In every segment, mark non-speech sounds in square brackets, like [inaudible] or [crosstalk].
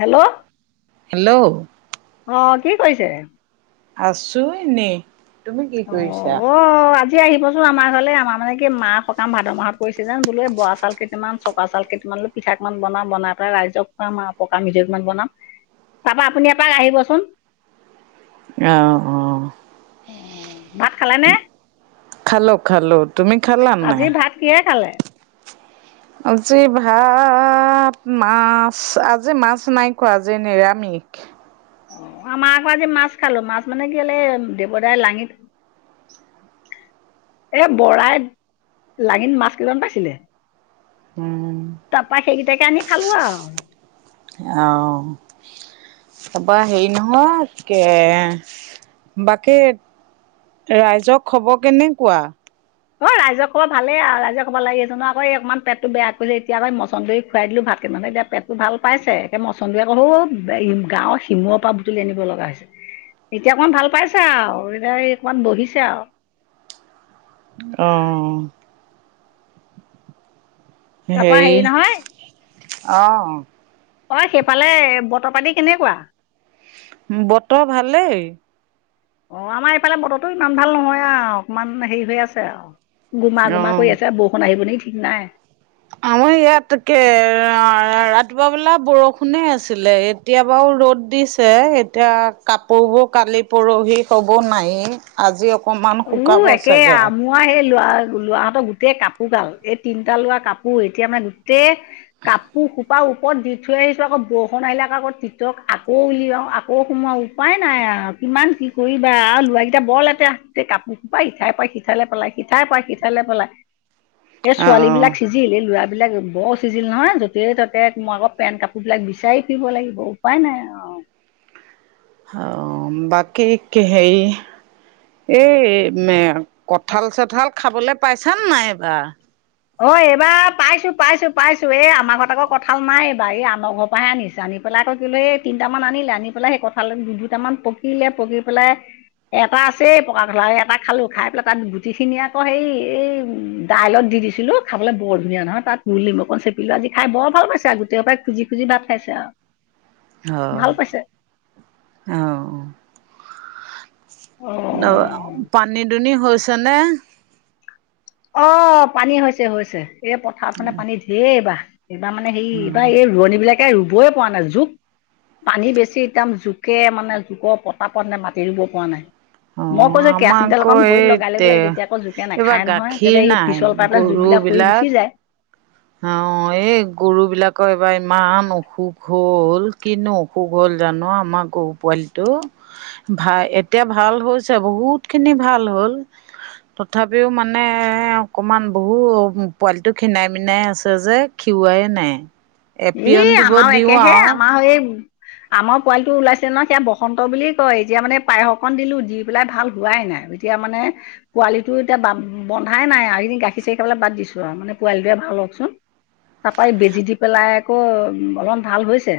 Hello. Hello. অ, 'কি কৰিছে? আছো এনে অ, 'অ, 'আজি আজি আহিবচোন আমাৰ ঘৰলৈ, আমাৰ মানে কি মা সকাম ভাদ মাহত পৰিছে যেন, বোলো এই বৰা চাউল কেইটান চকোৱা চউাল কেইটামানলৈ পিঠা মান বনাম বনাই পেলাই ৰাইজক খুৱাম আৰু পকা মিঠৈকমান বনাম। তাৰপা আপুনি এপাক আহিবচোন। অ', অ'। অ ভাত খালে নে? খালোঁ খালোঁ তুমি খালানে নাই? কিহেৰে খালে? আজি ভাত মাছ আজি মাছ নাই কোৱা আজি নিৰামিষ অ, ' আমাৰ আকৌ আজি মাছ খালো, মাছ মানে কি হ'ল দেৱদাই লাঙিত এ বৰাই লাঙিন মাছ কেইটা মান পাইছিলে। উম। তাৰপা সেইকেইটাকে আনি খালো আৰু আহ'। তাৰপাৰ হেৰি নহয় বাকি ৰাইজৰ খবৰ কেনেুৱা? অ, ' ৰাইজ খবৰ ভালে ৰাইজে ক'ব নালাগে ন আকৌ অকমান পেটটো বেয়া কৰিলে এতিয়া আই মচন্দৰি খুৱাই দিলো ভাতকে নহ দে পেটটো ভাল পাইছে, একে মচন্দৰি অকনো সৌ গাঁৱৰ শিমূৰ পৰা বুটলি আনিব লগা হৈছে। এতিয়া অকমান ভাল পাইছো আৰু এতিয়া অকমান বহিছে আৰু অ'। তাৰপা হেৰি নহয় অঁ অ, 'সেইফালে বতৰ পানী কেনেকুৱা? বতৰ ভালেই। অ, 'আমাৰ এইফালে বতৰটো ইমান ভাল নহয় আৰু অকমান হেৰি হৈ আছে আৰু গোমা গুমা অঁ কৰি আছো বৰষুণ আহিব নি ঠিক নাই। আমাৰ ইয়াত তাকে ৰাতিপুৱা বেলা বৰষুণে আছিলে এই এতিয়াবাৰু ৰ'দ দিছে, এতিয়া কাপোৰবোৰ কালি পৰহি হ'ব নাইয়ে আজি অকণমান শুকাব চাগে। মই সেই ল'ৰা লৰাহঁতৰ গোটেই কাপোৰ গাল এই তিনিটা লোৱা কাপোৰ এতিয়া মানে গোটেই কাপোৰ ওপৰত দি থৈ আহিছোঁ আকৌ বৰষণ আহিলে আক আকৌ তিতক আকৌ উলিয়াওঁ আকৌ সোমাওঁ উপায় নাই। কিমান কি কৰিবা আৰু ল'ৰাকেইটা বৰ লেতেৰা গোটে কাপোৰ কোপা ইঠায় পৰখ সিঠাইলৈ পেলাই সিঠাই পাৰা সিঠাইলৈ পেলায়। এই অ ছোৱালী বিলাক চিজিল এই ল'ৰা বিলাক বৰ চিজিল নহয় য'তেই ততে মই আকৌ পেন্ট কাপোৰ বিলাক বিচাৰি ফুৰিব লাগিব, উপায় নাই আৰু অ, 'বাকী কিহেৰি এই কঁঠাল চঁঠাল খাবলৈ পাইছান নাই এইবাৰ? অ, ' এইবাৰ পাইছো পাইছো পাইছো, এই আমাৰ ঘৰত আকৌ কঁঠাল নাই এইবাৰ এই আমাৰ ঘৰৰ পৰাহে আনিছো। জানি পেলাই আকৌ দিলে এই তিনিটামান আনিলে আনি পেলাই সেই কঁঠাল দুটামান পকিলে পকি পেলাই এটা আছে পকা কঠাল এটা খালো, খাই পেলাই তাৰ গুটিখিনি আকৌ হেই এই দাইলত দি দিছো। আছিলো খাবলৈ বৰ ধুনীয়া নহয়, তাত গোল নেমু অকন চেপিলো আজি খাই বৰ ভাল পাইছে, আৰু গোটেই খোপাই খুজি খুজি ভাত খাইছে আৰু। ভাল হয় পাইছে অ'। অ'। অ পানী দুনি হৈছে নে? অ পানী হৈছে হৈছে, এই পথাৰত মানে পানী ধেই এইবাৰ। এইবাৰ মানে হেই এইবাৰ এই ৰোৱনী বিলাকে ৰুবই পৰা নাই জোক পানী বেছি একদম জোকে মানে জোকৰ পতা পত নে মাতি ৰুব পৰা নাই। অ মই কৈছো আমাৰ কেৰাচিন তেল আকৌ অকন ভৰিত এই লগাই লব লাগে তেতিয়া আকৌ জোকে এইবাৰ নাখায় নহয়। গাখীৰ তেনতে এই নাই পিছল পায় পেলাই জোখবিলাক পৰি গৰুবিলাক গুচি যায়। অ এই গৰু বিলাকৰ এইবাৰ ইমান অসুখ হ'ল কিনো অসুখ হ'ল জানো আমাৰ গৰু পোৱালিটো? ভা এতিয়া ভাল হৈছে বহুত খিনি ভাল হ'ল। তথাপিও মানে অকমান বহু পোৱালি খীনাই মিনাই আছে যে খিওৱাই নাই। এপিয়ন এই দিব আমাৰ দিওঁ একেহে আৰু আমাৰ এই আমাৰ পোৱালিটো ওলাইছে নহয়, সেইয়া বসন্ত বুলিয়ে কয় এতিয়া মানে পায়স অকন দিলো দি পেলাই ভাল হোৱাই নাই। এতিয়া মানে পোৱালিটো এতিয়া বন্ধাই নাই আৰু এইকেইদিন গাখীৰ চাখিৰ পালে বাদ দিছো আও, মানে পোৱালিটোৱে ভাল হওকচোন। তাৰপৰা এই বেজি দি পেলাই আকৌ অলপমান ভাল হৈছে।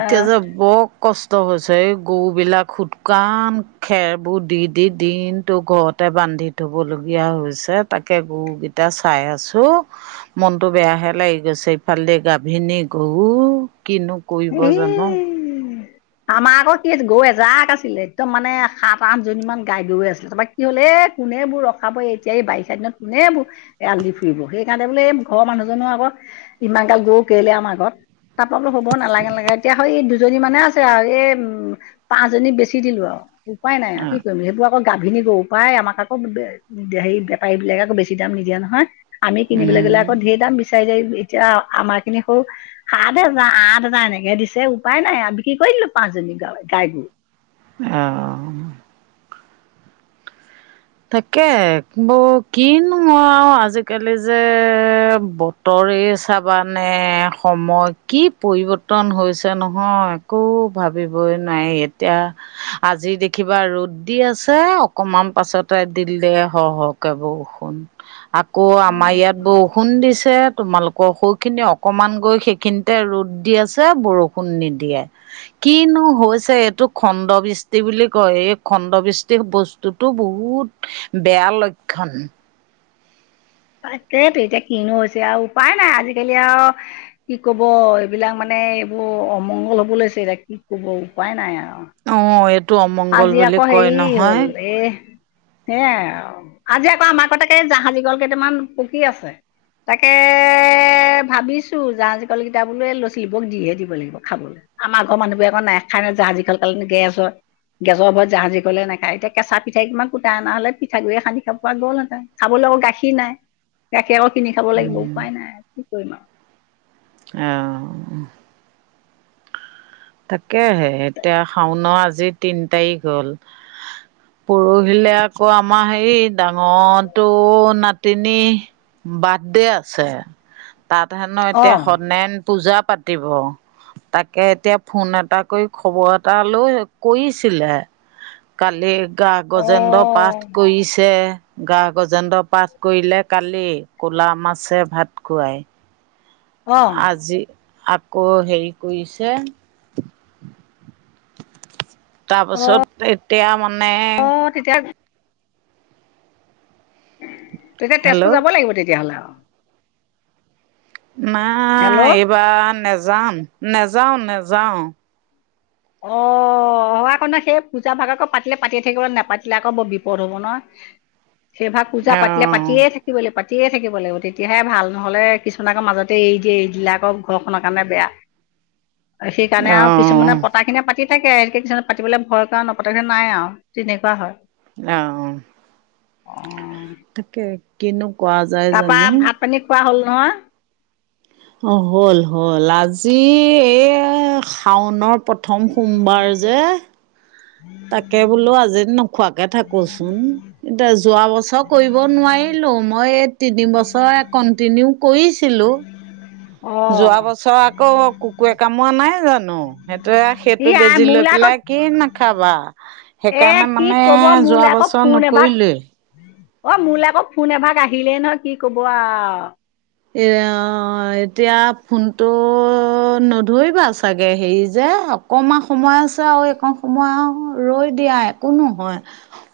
এতিয়া যে বৰ ক কষ্ট হৈছে এই গৰুবিলাক শুকান খেৰবোৰ দি দি দিনতো ঘৰত তে বান্ধি থব লগীয়া হৈছে তাকে গৰুকেইটা চাই আছো। মনটো বেয়াহে লাগি গৈছে, ইফালে দি গাভিনী গৰু কিনো এ কৰিব জানো। আমাৰ আকৌ কি গৰু এজাক আছিলে একদম মানে সাত আঠজনী মান গাই গৈ আছিলে, তাৰপা কি হ'ল এ কোনে এইবোৰ ৰখাব এতিয়া এই বাৰিষা দিনত কোনে এইবোৰ এআলি ফুৰিব সেইকাৰণে বোলে এই ঘৰৰ মানুহজনো আকৌ ইমান গাল গৰু কেলেই আমাৰ ঘৰত, তাৰপৰা বোলো হব নালাগে নালাগে, এতিয়া সেই দুজনী মানে আছে আও, এই উম পাঁচজনী বেচি দিলো আও। উপায় নাই আ কি কৰিম এইবোৰ আক আকৌ গাভিনী গৰু প্ৰায় আমাক আকৌ হেৰি বেপাৰী বিলাকে আকৌ বেছি দাম নিদিয়া নহয়। আমি কিনিবলৈ গ'লে উম আকৌ ধেই দাম বিচাৰি যায় এতিয়া আমাৰ খিনি সৰু সাত হজাৰ আঠ আঠ হেজাৰ এনেকেহে দিছে উপায় নাই আও বিক্ৰী কৰি দিলো পাঁচজনী গাই গৰু। অঁ। তাকে বৌ কিনো আও আজিকালি যে ব তৰে চাবানে সময় কি পৰিৱৰ্তন হৈছে নহয়! একো ভাবিবই নোৱাৰি এতিয়া আজি দেখিবা ৰ'দ দি আছে অকমান পাছত দিলে হ হকে বৰষুণ, আকৌ আমাৰ ইয়াত বৰষু বৰষুণ দিছে তোমালোকৰ সৌখিনি অকণমান গৈ সেইখিনিতে ৰ'দ দি আছে, বৰ ষুণ নিদিয়ে। কিনো হৈছে এইটো খণ্ডবৃষ্টি বুলি কয়, এই খণ্ডবৃষ্টিৰ বস্তুতটো বহুত বেয়া লক্ষণ। তাকেইতো এতিয়া কিনো হৈছে আৰু উপায় নাই আজিকালি আও কি কব এইবিলাক মানে এইবোৰ অমংগল হব লৈছে এতিয়া কি কব উপায় নাই আও। অ এইটো অমংগল বুলি কয় হ'ল নহয়। এ সেয়াই আও, আজি আকৌ আমাৰ ক তাকে জাহাজী কল কেইটামান পকি আছে। তাকে ভাবিছো জাহাজী কল কেইটা বোলো এই ল'ৰা ছাৱালী কেইটাক দিয়ে দিব লাগিব খাবলৈ। আমাৰ ঘৰৰ মানুহবোৰে আকৌ নাখায় নহয় জাহাজী কল খালে ন গেছ হয়। গেছৰ ভয়ত জাহাজী কলে নাখায় এতিয়া কেঁচা পিঠাই অকণমান কূটাই অনা হ'লে পিঠাগুৰিৰে সানি খাব পৰা গ'ল হেঁতেন। খাবলৈ আকৌ গাখীৰ নাই গাখীৰ আকৌ কিনি খাব লাগিব উম। উপায় নাই কি কৰিম আৰু অহ তাকে হে এতিয়া শাওনৰ আজি তিনি তাৰিখ হ'ল। পৰহিলে আকৌ আমাৰ হেৰি ডাঙৰটো নাতিনী বাৰ্থডে আছে। তাত হেনো এতিয়া অঁ সত্যনাৰায়ন পূজা পাতিব তাকে এতিয়া ফোন এটা কৰি খবৰ এটা লৈ কৰিছিলে কালি গা গজেন্দ্ৰৰ পাঠ অঁ কৰিছে গা গজেন্দ্ৰৰ পাঠ কৰিলে কালি ক'লা মাছে ভাত খুৱায়। অঁ আজি আকৌ হেৰি কৰিছে অঁ তাৰপাছত এতিয়া মানে অঁ তেতিয়া তেতিয়া তেজপুৰ হেল্ল' যাব লাগিব তেতিয়া হ'লে আৰু। নাই হেল্ল' এইবাৰ নেযাম নেযাওঁ নেযাওঁ। অহ অ আকৌ নহয় সেই পূজা ভাগ আকৌ পাতিলে পাতিয়ে থাকিব লাগে নাপাতিলে আকৌ বৰ বিপদ হব নহয়। সেই ভাগ পূজা পাতিলে পাতিয়ে অঁ থাকি ব লাগিব পাতিয়ে থাকিব লাগিব তেতিয়াহে ভাল নহ'লে কিছুমান আকৌ মাজতে এৰি দিয়ে এৰি দিলে আকৌ ঘৰখনৰ কাৰণে বেয়া [inaudible] সেইকাৰণে আৰু অঁ কিছুমানে পতা খিনিয়ে পাতি থাকে একে কিছুমানে পাতিবলৈ ভয় কৰা নপতা খিনি নাই আৰু তেনেকুৱা হয়। অহ অ তাকে কিনো কৰা যায় তাৰপা জানো ভাত পানী খোৱা হ'ল নহয়? অ হ'ল হ'ল আজি এই শাওনৰ প্ৰথম সোমবাৰ যে তাকে বোলো আজি নোখোৱাকে থাকোচোন। এতিয়া যোৱা বছৰ কৰিব নোৱাৰিলো মই এই তিনি বছৰে কণ্টিনিউ কৰিছিলো অ যোৱা বছৰ আকৌ কুকুৰে কামোৰা নাই জানো সেইটোৱে। ই সেইটো আই বেজি লৈ মোৰলৈ আকৌ পেলাই কি নাখাবা এ সেইকাৰণে কি মানে কব যোৱা মোৰলৈ আকৌ বছৰ ফোন এভাগ নকৰিলোৱেই। অ মোলৈ আকৌ ফোন এভাগ আহিলেই নহয় কি ক'ব আৰু। এ ও এতিয়া ফোনটো নধৰিবা চাগে হেৰি যে অকণমান সময় আছে আৰু এইকণ সময় আৰু ৰৈ দিয়া একো নহয়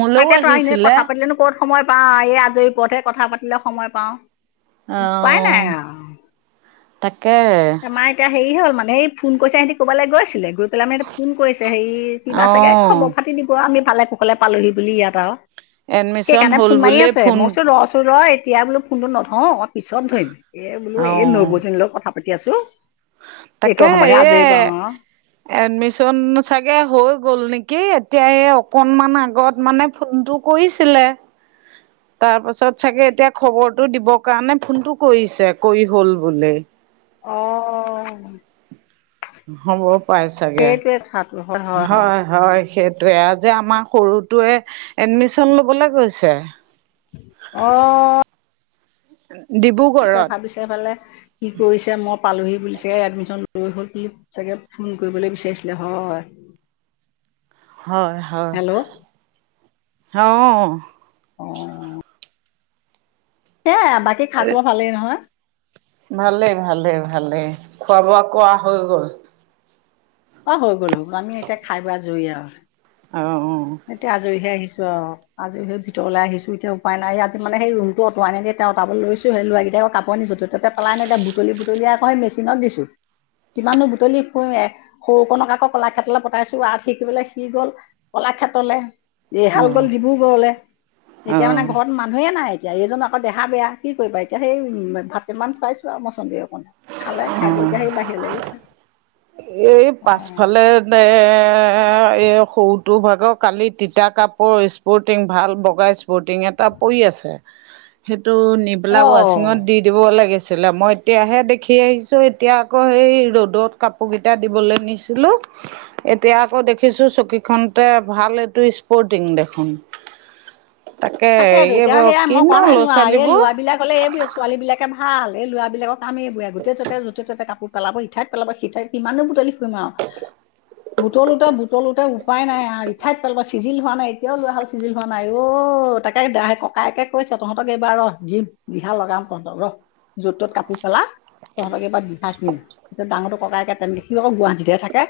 মোলৈও তাকেতো এনে আহিছিলে। কথা পাতিলেনো ক'ত সময় পাওঁ এই আজৰি পৰতহে কথা পাতিলে সময় পাওঁ উপাই নাই অ আৰু। তাকে আমাৰ এতিয়া হেৰি হ'ল মানে এই ফোন কৰিছে সিহঁতে কৰবালে গৈছিলে গৈ পেলাই মানে সিহঁতে ফোন কৰিছে হেৰি অ কিবা চাগে খবৰ পাতি দিব আমি ভালে কুশলে পালোহি বুলি ইয়াত আৰু। এডমিশন সেইকাৰণে হ'ল ফোন মাৰি বুলিয়ে আছে ফোন মই কৈছো ৰ চোন ৰ এতিয়া বোলো ফোনটো নধৰো অকমান পিছত ধৰিম। এ বোলো অ এই নবৌ জনী লগত কথা পাতি আছো এই কণ সময়তহে আজৰি পাওঁ আৰু। এডমিছন চাগে হৈ গ'ল নেকি! এতিয়া এই, অকণমান আগত মানে, ফোনটো কৰিছিলে। তাৰ পাছত চাগে, এতিয়া খবৰটো দিবৰ কাৰণে, ফোনটো কৰিছে, কৰি হ'ল বুলি। অ'! হ'ব পাই চাগে, হয়। হয়, সেইটো যে, আমাৰ সৰুটোৱে, এডমিছন ল'বলে গৈছে। অ'! [unintelligible] পিছে, ভাবিছে এফালে, কি কৰিছে মই পালোহি বুলি চাগে, এডমিছন লৈ হ'ল [unintelligible] চাগে, ফোন কৰিবলৈ বিচাৰিছিলে। হয়! হয়, হয়! হেল্ল' অ'! অ'! সেয়াই, বাকী খা-খবৰ ভালেই নহয়? ভালে-ভালে-ভালে। খোৱা-বোৱা কৰা হৈ গ'ল? অ'! হৈ গ'ল, হৈ গ'ল। আমি, এতিয়া খাই-বৈ আজৰি আৰু। অ' অ'! এতিয়া, আজৰি হৈ আহিছোঁ আৰু। আজি, সেই ভিতৰলৈ আহিছোঁ। এতিয়া, উপায় নাই। আজি মানে, সেই ৰুমটো অতৰাই নাই দিয়া। এতিয়া, অতৰাব লৈছোঁহে। ল'ৰা কেইটাই আকৌ, কাপোৰ-কানি য'তে তাতে, পেলাই নাই দিয়া। বুটলি-বুটলি আকৌ, মেচিনত দিছোঁ। কিমাননো বুটলি ফুৰি সৰু কণক আকৌ, কলাক্ষেত্ৰলৈ পঠাইছোঁ। আৰ্ট শিকিবলে সি গ'ল। কলাক্ষে ত্ৰলে। এইহাল গ'ল ডিব্ৰুগড়লে। অ অ এতিয়া মানে, ঘৰত মানুহে নাই, এতিয়া। এইজন আকৌ, দেহা বেয়া, কি কৰিবা এতিয়া! সেই ভাত কিমান খুৱাইছোঁ আৰু মছন্দৰী অকণ। খালে, খাই- বৈ এতিয়া, সেই বাহিৰলৈ গৈছে। এই, পাছফালে নে, এই সৰু তোৰ ভাগৰ কালি, তিতা কাপোৰ, স্পৰ্টিং, ভাল বগা স্পৰ্টিং এটা পৰি আছে। সেইটো, নি অ পেলাই ৱাচিঙত দি দিব লাগিছিলে। মই এতিয়াহে, দেখি আহিছোঁ। এতিয়া, আকৌ সেই ৰ'দত কা পোৰ কেইটা দিবলে নিছিলোঁ। এতিয়া আকৌ দেখিছোঁ, চকীখনতে। ভাল এইটো, স্পৰ্টিং দেখোন! তাকে, তাকেতো এতিয়া [unintelligible] সেয়া মই কোৱা কিনো নাই ল'ৰা- যোৱা এই ছোৱালীবোৰ। [unintelligible] এইবোৰে, ছোৱালী বিলাকে ভাল, এই ল'ৰাবলাকক কাম এই বোৰে। গোটেই ত'তে, য'তে-ত'তে কাপোৰ পেলাব ইঠাইত পেলাব, সিঠাইত। কিমাননো বুটলি ফুৰিম আৰু! বুটলোতে- বুটলোতে উপায় নাই আৰু। ইঠাইত পেলাব, চিজিল হোৱা নাই। এতিয়াও লোৱা হ'ল, চিজিল হোৱা নাই। অ'! তাকে, [unintelligible] ককায়েকে কৈছে, তহঁতক এইবাৰ ৰ' দিম, দিহা লগাম তহঁতক, ৰ'। য'ত-ত'ত কাপোৰ পেলা। তহঁতক এইবাৰ দিহা দিম। ডাঙৰটো ককাইকে, [unintelligible] সি আকৌ, গুৱাহাটীতহে থাকে।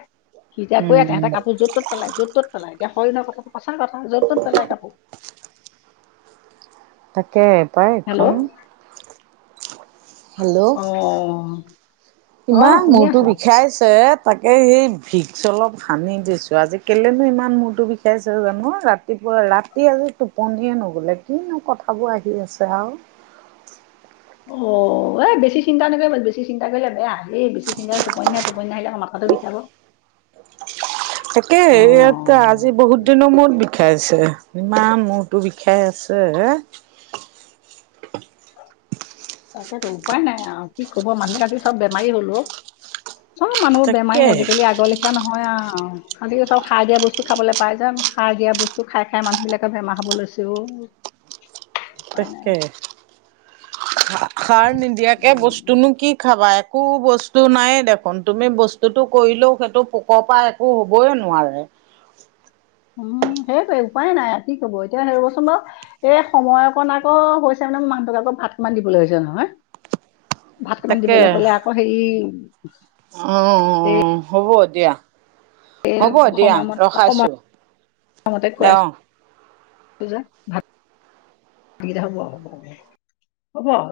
সি এতিয়া, [unintelligible] এহঁতে উম কাপোৰ য'ত-ত'ত পেলাই, য'ত- ত'ত পেলাই। এতিয়া, হয় নহয় কথাটো? সঁচা কথা। তাকে, পায় এখন। হেল্ল' হেল্ল' অ'! ইমান মূৰতো বিষাইছে! তাকে এই, ভিক্স অলপ সানি দিছোঁ। আজি, কেলেনো ইমান মূৰটো বিষাইছে জানোঁ! ৰা ৰাতিপুৱা, ৰাতি আজি টোপনিয়ে নগ'লে, কিনো কথাবোৰ আহি আছে আৰু! অ'! এই, বেছি চিন্তা নকৰিবা, বেছি চিন্তা কৰিলে বেয়া! এই, বেছি চিন্তা কৰিলে, টোপনি নাহে, টোপনি নাহিলে, মাথাটো [unintelligible] তাকে, ইয়াত অঁ আজি, বহুত দিনৰ মূৰত বি বিখাইছে ইমান মূৰতো বিষাই আছে। [inaudible] তাকেতো উপায় নাই আৰু কি ক'ব মানুহ কাতি চব বেমাৰী হ'লো অ'। চব মানুহৰ বেমাৰী তাকে আজিকালি আগৰ লে খিয়া নহয় আৰু খালি চব সাৰ দিয়া বস্তু খাবলৈ পাই যায় যে, সাৰ দিয়া বস্তু খাই খাই মানুহ বিলাকৰ বেমাৰ হ'ব লৈছে। [unintelligible] [inaudible] উপায় নাই তাকে, সাৰ নিদিয়াকে উম, বস্তুনো কি খাবা এক একো বস্তু নায়েই দেখোন, তুমি বস্তুটো কৰিলেও সেইটো পোকৰ পৰা একো হ'বই নোৱাৰে। উম, সেইটোৱে উপায় নাই কি কব এতিয়া ৰবচোন বাৰু। এই সময় অকণ আকৌ হৈছে মানে, মোৰ মানুহটোক আকৌ ভাত কেইটামান দিবলৈ হৈছে নহয়। ভাতকেইটামান তাকে দিবলৈ হ'লে আকৌ হেৰি অ', হ'ব দিয়া। হ'ব দিয়া সময়মতে ৰখাইছো, সময়মতে খুৱাই অহ। আছো [unintelligible] হ'ব, হ'ব, হ'ব, হ'ব।